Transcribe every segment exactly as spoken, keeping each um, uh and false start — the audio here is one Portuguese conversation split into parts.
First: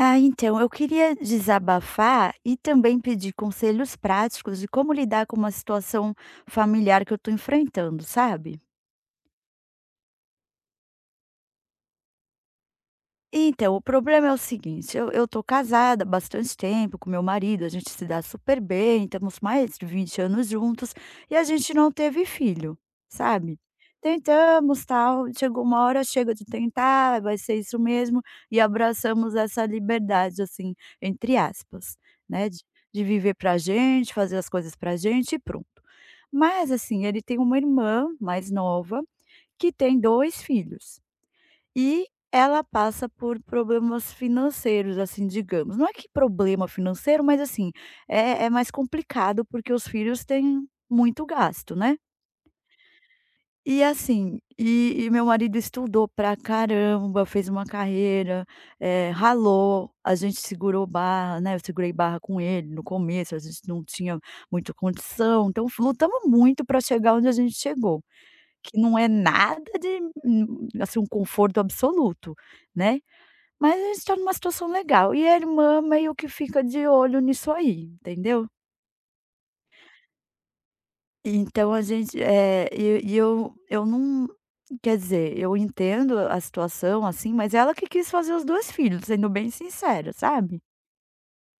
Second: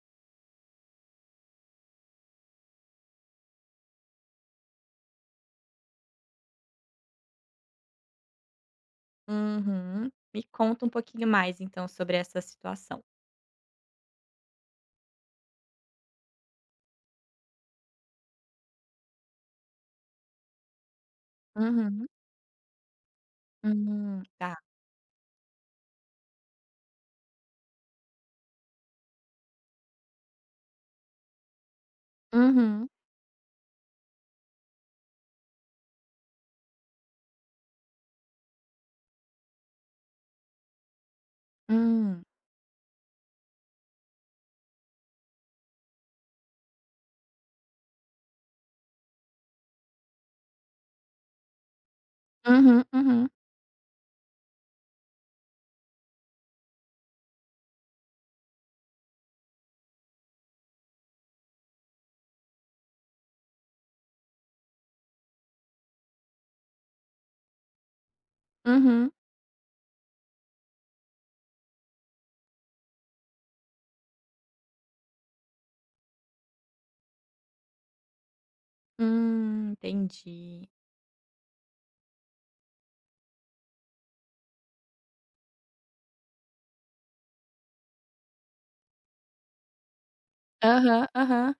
Ah, então, eu queria desabafar e também pedir conselhos práticos de como lidar com uma situação familiar que eu estou enfrentando, sabe? Uhum. Me conta um pouquinho mais então sobre essa situação. Então, o problema é o seguinte, eu eu tô casada há bastante tempo com meu marido, a gente se dá super bem, estamos mais de vinte anos juntos e a gente não Uhum. teve filho, sabe. Hum. Tá. Tentamos, tal, chegou uma hora, chega de tentar, vai ser isso mesmo, e abraçamos essa liberdade, assim, entre aspas, né, de Uhum. de viver pra gente, fazer as coisas pra gente e pronto. Mas, assim, ele tem uma irmã mais nova que tem dois filhos. E Hum. ela passa por problemas financeiros, assim, digamos. Não é que problema financeiro, mas assim, é é mais complicado, porque os filhos têm muito gasto, né. Uhum, uhum, E assim, e e meu marido estudou pra caramba, fez uma carreira, eh, ralou, a gente segurou barra, né, eu segurei barra com ele no começo, a gente não tinha muita condição, então f lutamos muito para chegar onde a gente chegou, que não é uhum. nada de, hum, assim, um conforto absoluto, né. Mas a gente tá numa situação legal, e a irmã meio que fica de olho nisso aí, entendeu. Hum, entendi. Então a gente, eh, e e eu eu não quer dizer, eu entendo a situação, assim, mas ela que quis fazer os dois filhos, sendo bem sincera, sabe. Aham, aham.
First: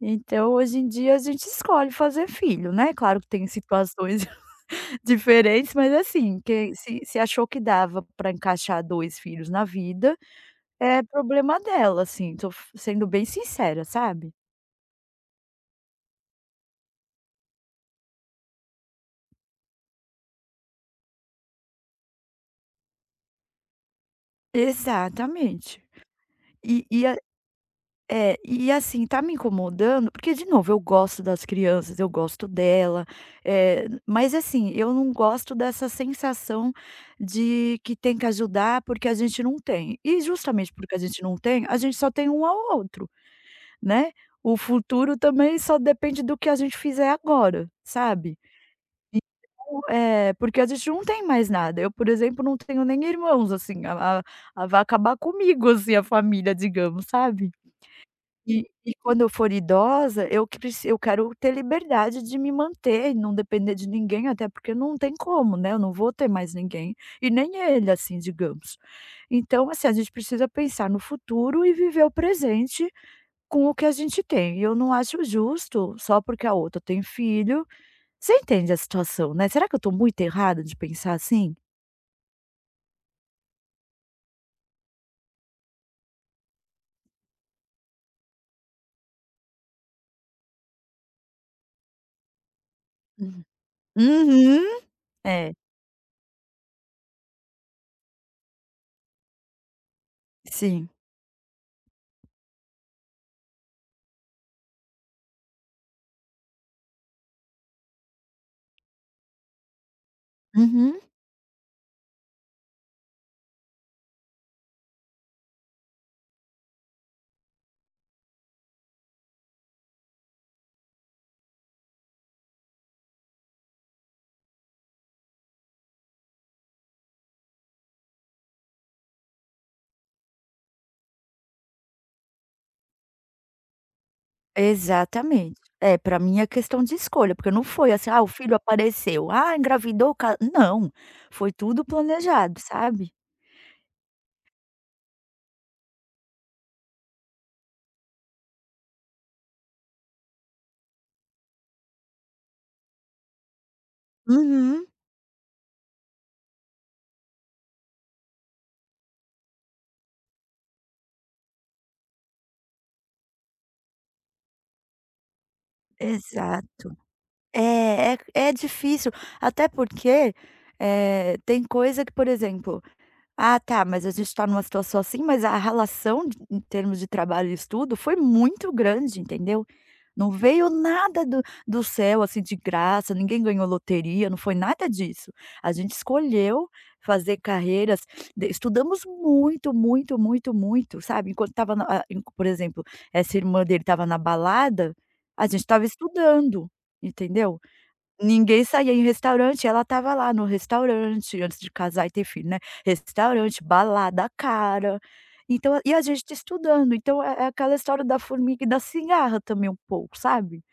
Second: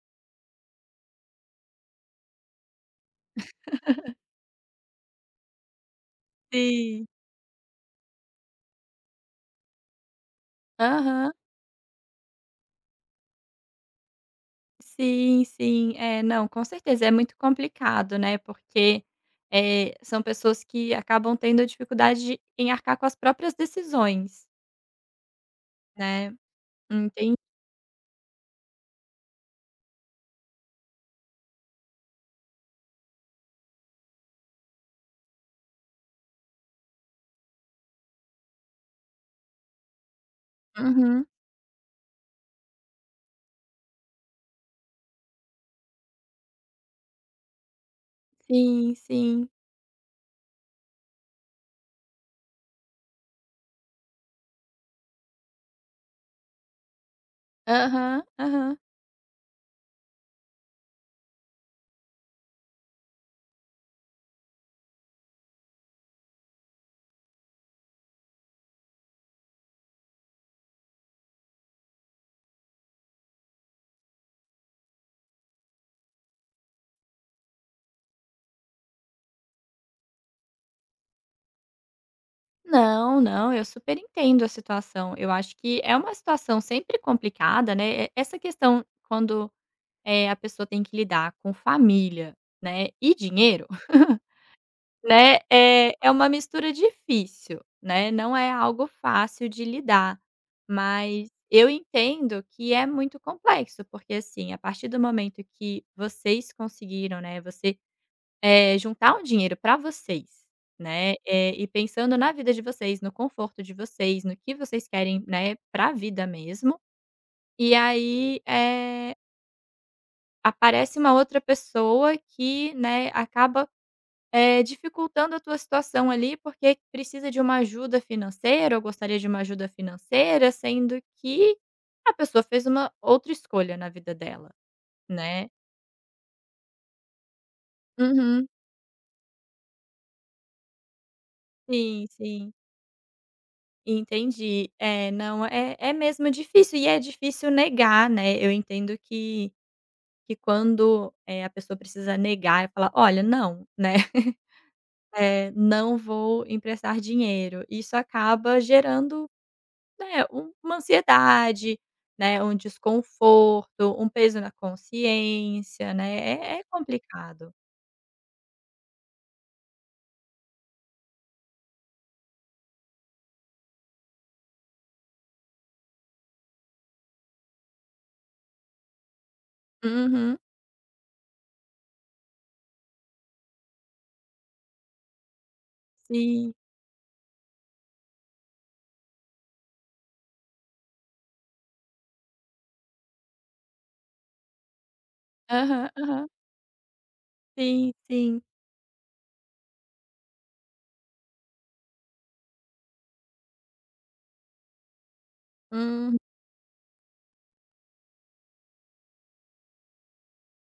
Então hoje em dia a gente escolhe fazer filho, né, claro que tem situações diferentes, mas assim, que se Sim. se achou que dava para encaixar dois filhos na vida, é Aham. problema dela, assim, tô f sendo bem sincera, sabe. Sim, sim. É, não, com certeza, é muito complicado, né, porque, eh, são pessoas que acabam tendo dificuldade em arcar com as próprias decisões, Exatamente. né. E e a Entendi. é, e assim, tá me incomodando, porque de novo, eu gosto das crianças, eu gosto dela, eh, mas assim, eu não gosto dessa sensação de que tem que ajudar, porque a gente não tem. E justamente porque a gente Uhum. não tem, a gente só tem um ao outro, né. O futuro também só depende do que a gente fizer agora, sabe. Sim, sim. É, porque a gente não tem mais nada. Eu, por exemplo, não tenho nem irmãos, assim, a a a vai acabar comigo, assim, a família, digamos, sabe. Aham, E aham. e quando eu for idosa, eu que preci eu quero ter liberdade de me manter não depender de ninguém, até porque não tem como, né, eu não vou ter mais ninguém, e nem ele, assim, digamos. Então, assim, a gente precisa pensar no futuro e viver o presente com o que a gente tem. E eu não acho justo, só porque a outra tem filho você entende a situação, né. Será que eu estou muito errada de pensar assim? Não, não, eu super entendo a situação. Eu acho que é uma situação sempre complicada, né. E essa questão quando, eh, a pessoa tem que lidar com família, né, e Hum. dinheiro, Uhum. né, É. eh, é uma mistura difícil, né, não é algo fácil de lidar. Sim. Mas eu entendo que é muito complexo, porque, assim, a partir do momento que vocês conseguiram, né, você eh, juntar um dinheiro para vocês, Uhum. né, eh, e pensando na vida de vocês, no conforto de vocês, no que vocês querem, né, para a vida mesmo. E aí, eh, aparece uma outra pessoa que, né, acaba, eh, dificultando a tua situação ali, porque precisa de uma ajuda financeira ou gostaria de uma ajuda financeira, sendo que a pessoa fez uma outra escolha na vida dela, né. Exatamente. É, pra mim é questão de escolha, porque não foi assim: "Ah, o Uhum. filho apareceu. Ah, engravidou, o ca" não, foi tudo Sim, sim. planejado, sabe? Entendi. É, não, é é mesmo difícil e é difícil negar, né, eu entendo que que quando, eh, a pessoa precisa negar e falar: "Olha, não", né, Uhum. eh, "Não vou emprestar dinheiro", isso acaba gerando, né, um uma ansiedade, né, um desconforto, um peso na consciência, né, é é Exato. complicado. É, é é difícil, até porque, eh, tem coisa que, por exemplo Ah tá, mas a gente está numa situação assim, mas a relação de em termos de trabalho e estudo foi muito grande, entendeu. Não Uhum. veio nada do do céu, assim, de graça, ninguém ganhou loteria, não foi nada disso. A gente Sim. escolheu fazer carreiras de estudamos muito, muito, muito, muito, sabe. Enquanto estava por exemplo, essa irmã dele estava na balada, a gente estava Aham, aham. estudando, entendeu. Sim, sim. Ninguém saía em restaurante, ela estava lá no restaurante, antes de casar e ter filho, né, restaurante, balada cara, então e a Hum, gente estudando, então é é aquela história da formiga e da cigarra também um pouco, sabe?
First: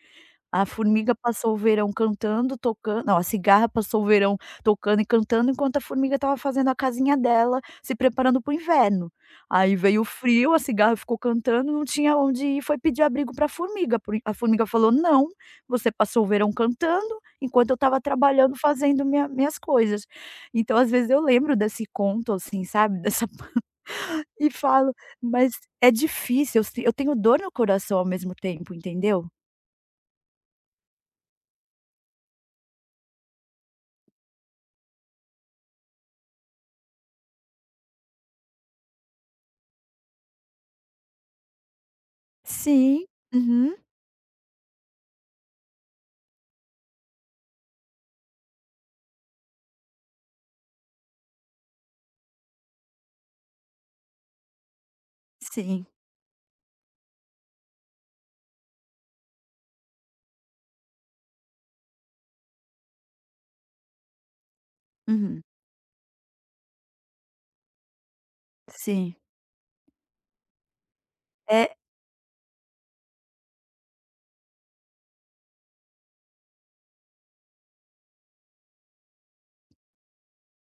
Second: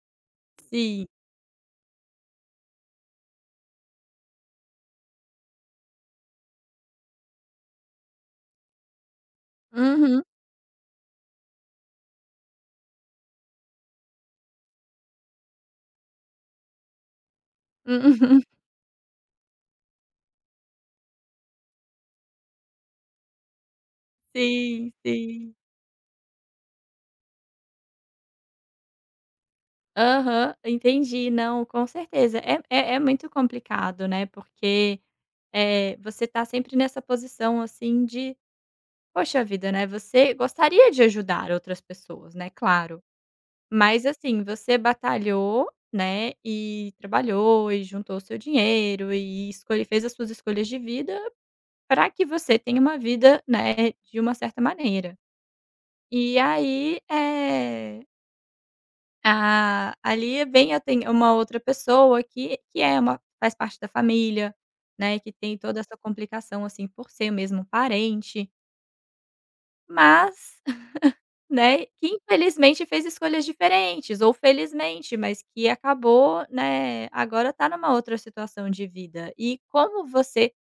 A sim. formiga passou o verão cantando, tocando não, a cigarra passou o verão tocando e cantando, enquanto a formiga estava fazendo a casinha dela, se preparando para o inverno. Aí veio o Uhum. frio, a cigarra ficou cantando, não tinha onde ir, foi pedir abrigo para a formiga, por a formiga falou: "Não, você passou o verão cantando, enquanto eu estava Uhum. trabalhando fazendo minha minhas coisas". Então, às vezes eu lembro desse conto, assim, sabe, dessa e Sim, falo: "Mas sim. é difícil, eu si eu tenho dor no coração ao mesmo tempo", entendeu? Aham, entendi. Não, com certeza. É é é muito complicado, né, porque, é você tá sempre nessa posição, assim, de poxa vida, né, você gostaria de ajudar outras pessoas, né, claro. Sim. Uhum. Mas, assim, você batalhou, né, e trabalhou e juntou o seu dinheiro e escolhe fez as suas escolhas de vida para que você tenha uma vida, né, de uma certa maneira. Sim, E aí, é Ah, ali é bem aten uma outra pessoa que que é uma faz parte da família, né, que uhum, tem toda essa complicação, assim, por ser mesmo parente, sim. mas, É né, que infelizmente fez escolhas diferentes ou felizmente, mas que acabou, né, agora tá numa outra situação de vida. E como você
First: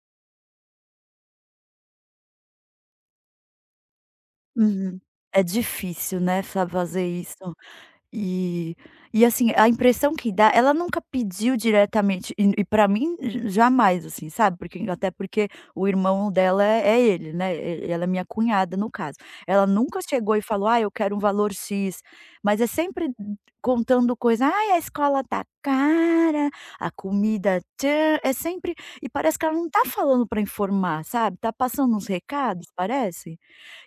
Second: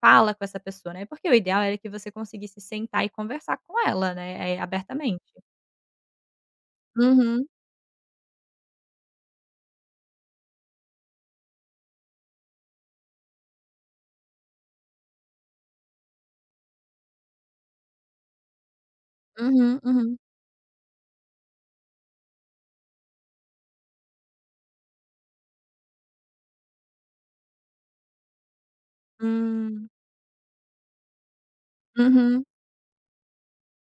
fala com essa pessoa, né, porque o ideal era que você conseguisse sentar e conversar com ela, né, eh, uhum. abertamente. É difícil, né, fa fazer isso. Uhum, E e assim, a impressão que dá ela nunca pediu diretamente e e pra mim j jamais, assim, sabe, porque até porque o irmão dela é é ele, né, e ela é minha cunhada, no caso. Ela uhum, nunca uhum. chegou e falou: "Ah, eu quero um valor X", mas é sempre contando coisa: "Ai, a escola tá cara, a comida tchan", é sempre e parece que ela não tá Hum. falando para informar, sabe, tá passando uns Uhum. recados, parece.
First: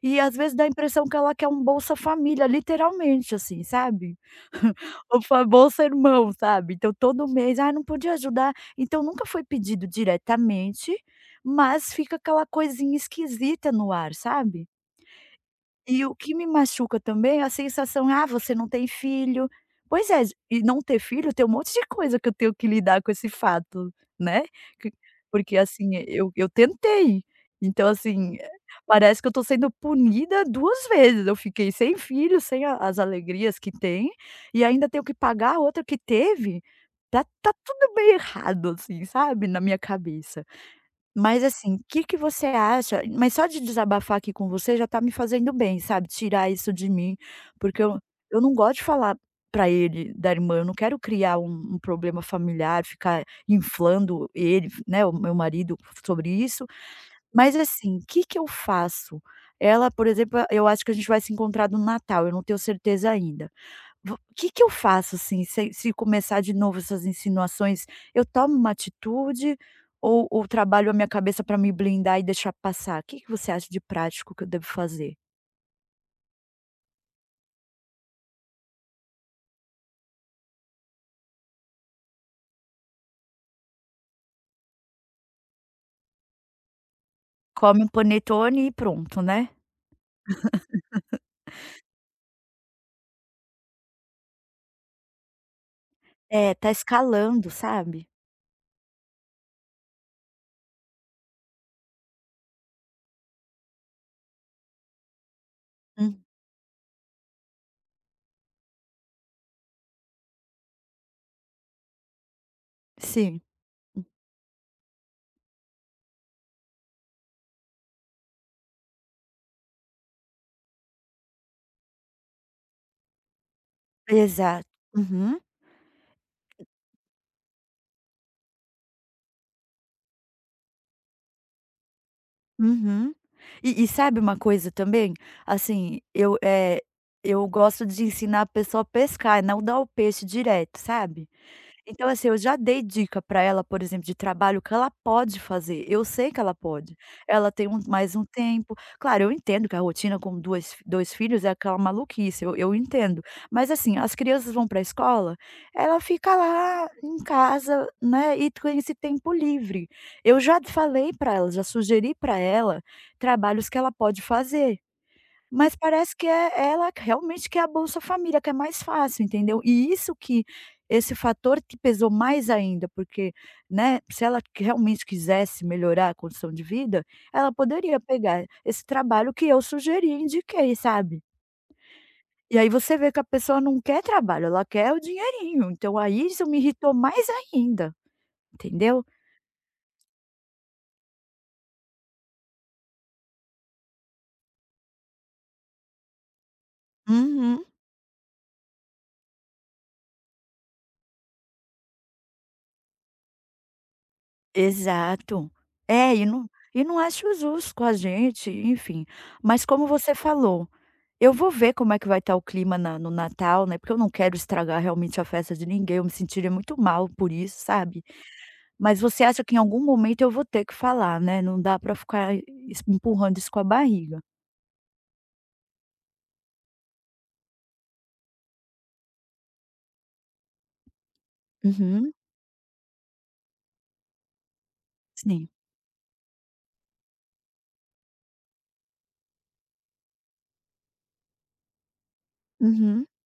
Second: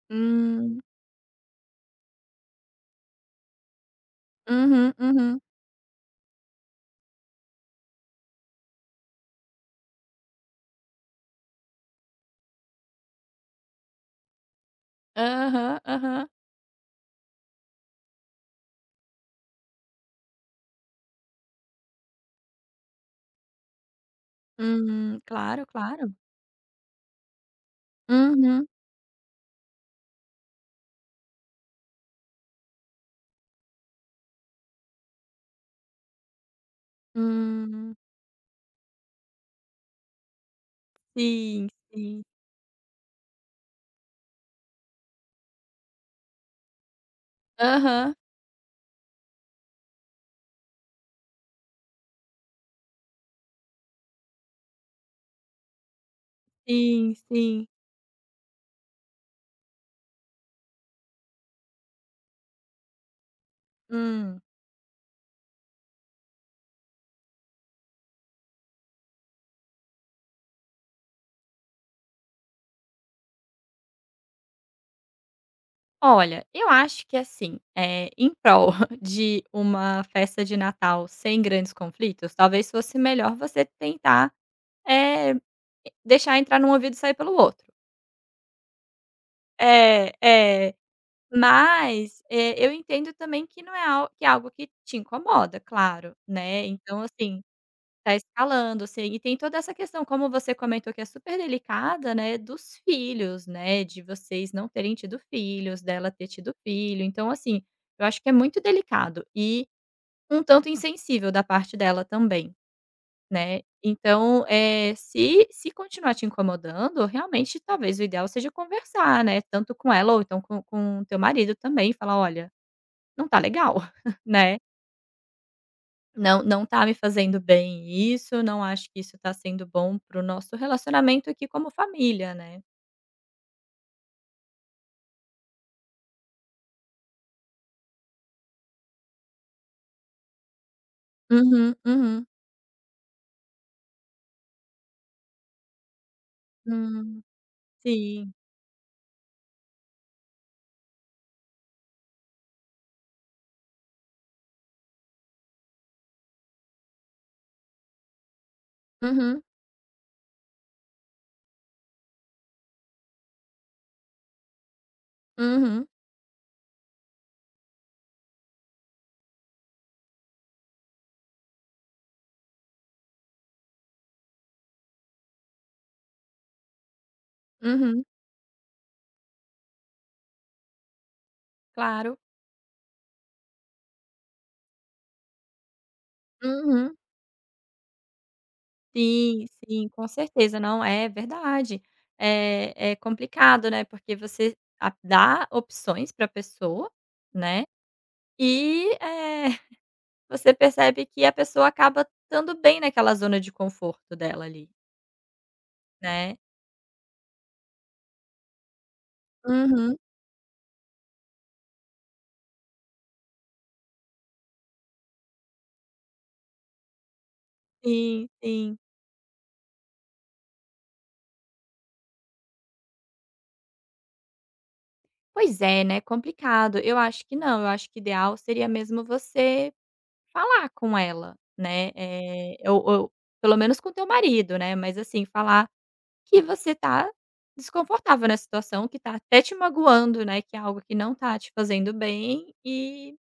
E às vezes dá a Hum. impressão que ela quer um Bolsa Família, literalmente, assim, sabe. Uhum, O uhum. famoso sermão, sabe. Então todo mês: ah não podia ajudar". Então nunca foi pedido diretamente, mas fica aquela coisinha esquisita no ar, sabe. Aham, E o aham. que me machuca também é a sensação: "Ah, você não tem filho". Pois é, e não ter filho tem um monte de coisa que eu tenho que lidar com esse fato, né, que Hum, porque, claro, assim, claro. eu eu tentei, então, assim, eh, Uhum. parece que eu tô sendo punida duas vezes, eu fiquei sem filho, sem a as alegrias que tem, e ainda tenho que pagar a outra que teve, tá tá tudo Hum. meio errado, assim, sabe, na minha cabeça. Mas Sim, assim, o que que sim. você acha mas só de desabafar aqui com você já tá me fazendo bem, sabe, tirar isso de mim, porque eu Aham. eu não gosto de falar pra ele da irmã, eu não quero criar um um problema familiar, ficar inflando ele, né, o meu marido sobre isso. Sim, Mas sim. assim, o que que eu faço? Ela, por exemplo, eu acho que a gente vai se encontrar no Natal, eu não tenho certeza ainda. Vo o Hum. que que eu faço, assim, se se começar de novo essas insinuações, eu tomo uma atitude ou ou trabalho a minha cabeça para me blindar e deixar passar? O Que que você acha de prático que eu devo fazer? Olha, eu acho que assim, eh, em prol de uma festa de Natal sem grandes conflitos, talvez fosse melhor você tentar, eh, deixar entrar num ouvido e sair pelo outro. Come um panetone e pronto, né? É, é. Mas, eh, eu entendo também que não é al que é algo que te incomoda, claro, É, né, tá então assim. escalando, sabe? Tá escalando, sim. E tem toda essa questão, como você comentou, que é super delicada, né, dos filhos, né, de vocês não terem tido filhos, dela Hum, ter tido filho. Então, assim, eu acho que é muito delicado e um tanto insensível da parte dela também, sim. né. Então, é se se continuar te incomodando, realmente, talvez o ideal seja conversar, né, tanto com ela ou então com com o teu marido também, falar: "Olha, não tá legal", né. Exato. Uhum. Não, não tá me fazendo bem isso, não acho que isso tá sendo bom para o nosso relacionamento aqui como família, né. Uhum. E e sabe uma coisa também? Assim, eu, é eu gosto de ensinar a pessoa a pescar, não dar o peixe direto, sabe? Uhum, Então, uhum. assim, eu já dei dica para ela, por exemplo, de trabalho que ela pode fazer, eu sei que ela pode. Hum. Ela tem um mais um Sim. tempo claro, eu entendo que a rotina com duas fi dois filhos é aquela maluquice, eu eu entendo. Mas, assim, as crianças vão para a escola, ela fica lá em casa, né, e com esse tempo Uhum, livre. Eu já falei para ela, já sugeri para ela trabalhos que ela pode fazer. Mas uhum, parece que é ela que realmente quer a Bolsa Família, que é mais fácil, entendeu. E isso que esse fator que pesou mais ainda, porque, né, se ela que realmente quisesse melhorar a condição de vida, ela poderia uhum. pegar esse trabalho que eu sugeri e indiquei, sabe. Claro. E aí você vê que a pessoa não quer trabalho, ela quer o dinheirinho, então aí isso me irritou Uhum. mais ainda, entendeu. Sim, sim, com certeza. Não, é verdade. É é complicado, né, porque você a dá opções pra pessoa, Uhum, né, e, eh, você percebe que a pessoa acaba estando bem naquela zona de conforto dela ali, exato. É, e né. não e não acho justo com a gente, enfim. Mas como Uhum. você falou Eu vou ver como é que vai estar o clima na no Natal, né, porque eu não quero estragar realmente a festa de ninguém, eu me sentiria muito mal por isso, sabe. Sim, sim. Mas você acha que em algum momento eu vou ter que falar, né, não dá pra ficar es empurrando isso com a barriga. Pois é, né, complicado. Eu acho que não, eu acho que ideal seria mesmo você falar com ela, né, Uhum, eh, ou ou pelo menos com teu marido, né, mas assim, sim. falar que você tá desconfortável na situação, que tá até te magoando, né, que é algo que não tá te fazendo bem Uhum. e,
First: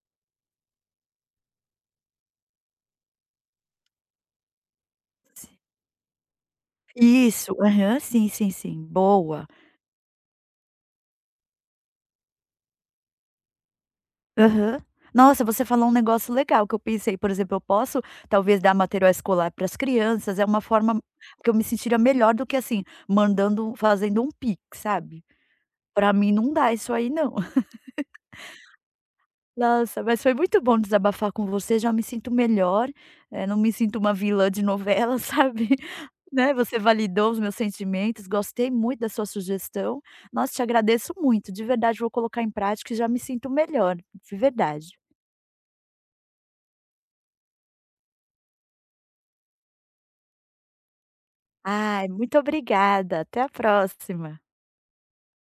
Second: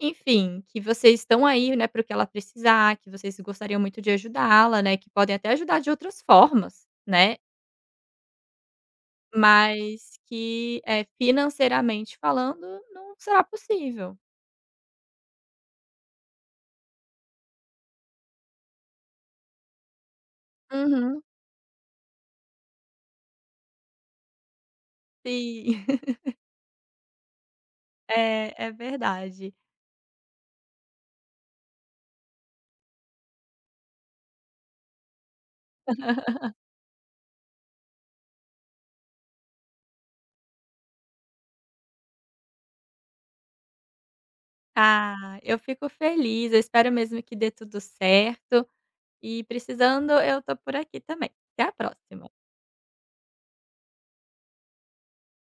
enfim, que vocês estão aí, né, para o que ela precisar, que vocês gostariam muito de ajudá-la, né, que podem Si até ajudar de outras formas, né. Isso, aham, sim, sim, sim, boa. Mas que, é financeiramente falando, não será possível. Aham. Nossa, você falou um negócio legal que eu pensei, por exemplo, eu posso talvez dar material escolar para as crianças, é uma forma Uhum. que eu me sentiria melhor do que, assim, mandando fazendo um pix, sabe. Sim, Pra mim não dá isso aí não. é é verdade. Nossa, mas foi muito bom desabafar com você, já me sinto melhor, eh, não me sinto uma vilã de novela, sabe, né, você validou os meus sentimentos, gostei muito da sua sugestão. Nossa, te agradeço muito, de verdade, vou colocar em prática e já me sinto melhor, de verdade. Ah, eu fico feliz, eu espero mesmo que dê tudo certo e precisando eu tô por aqui também. Até a Ai, próxima. muito obrigada, até a próxima.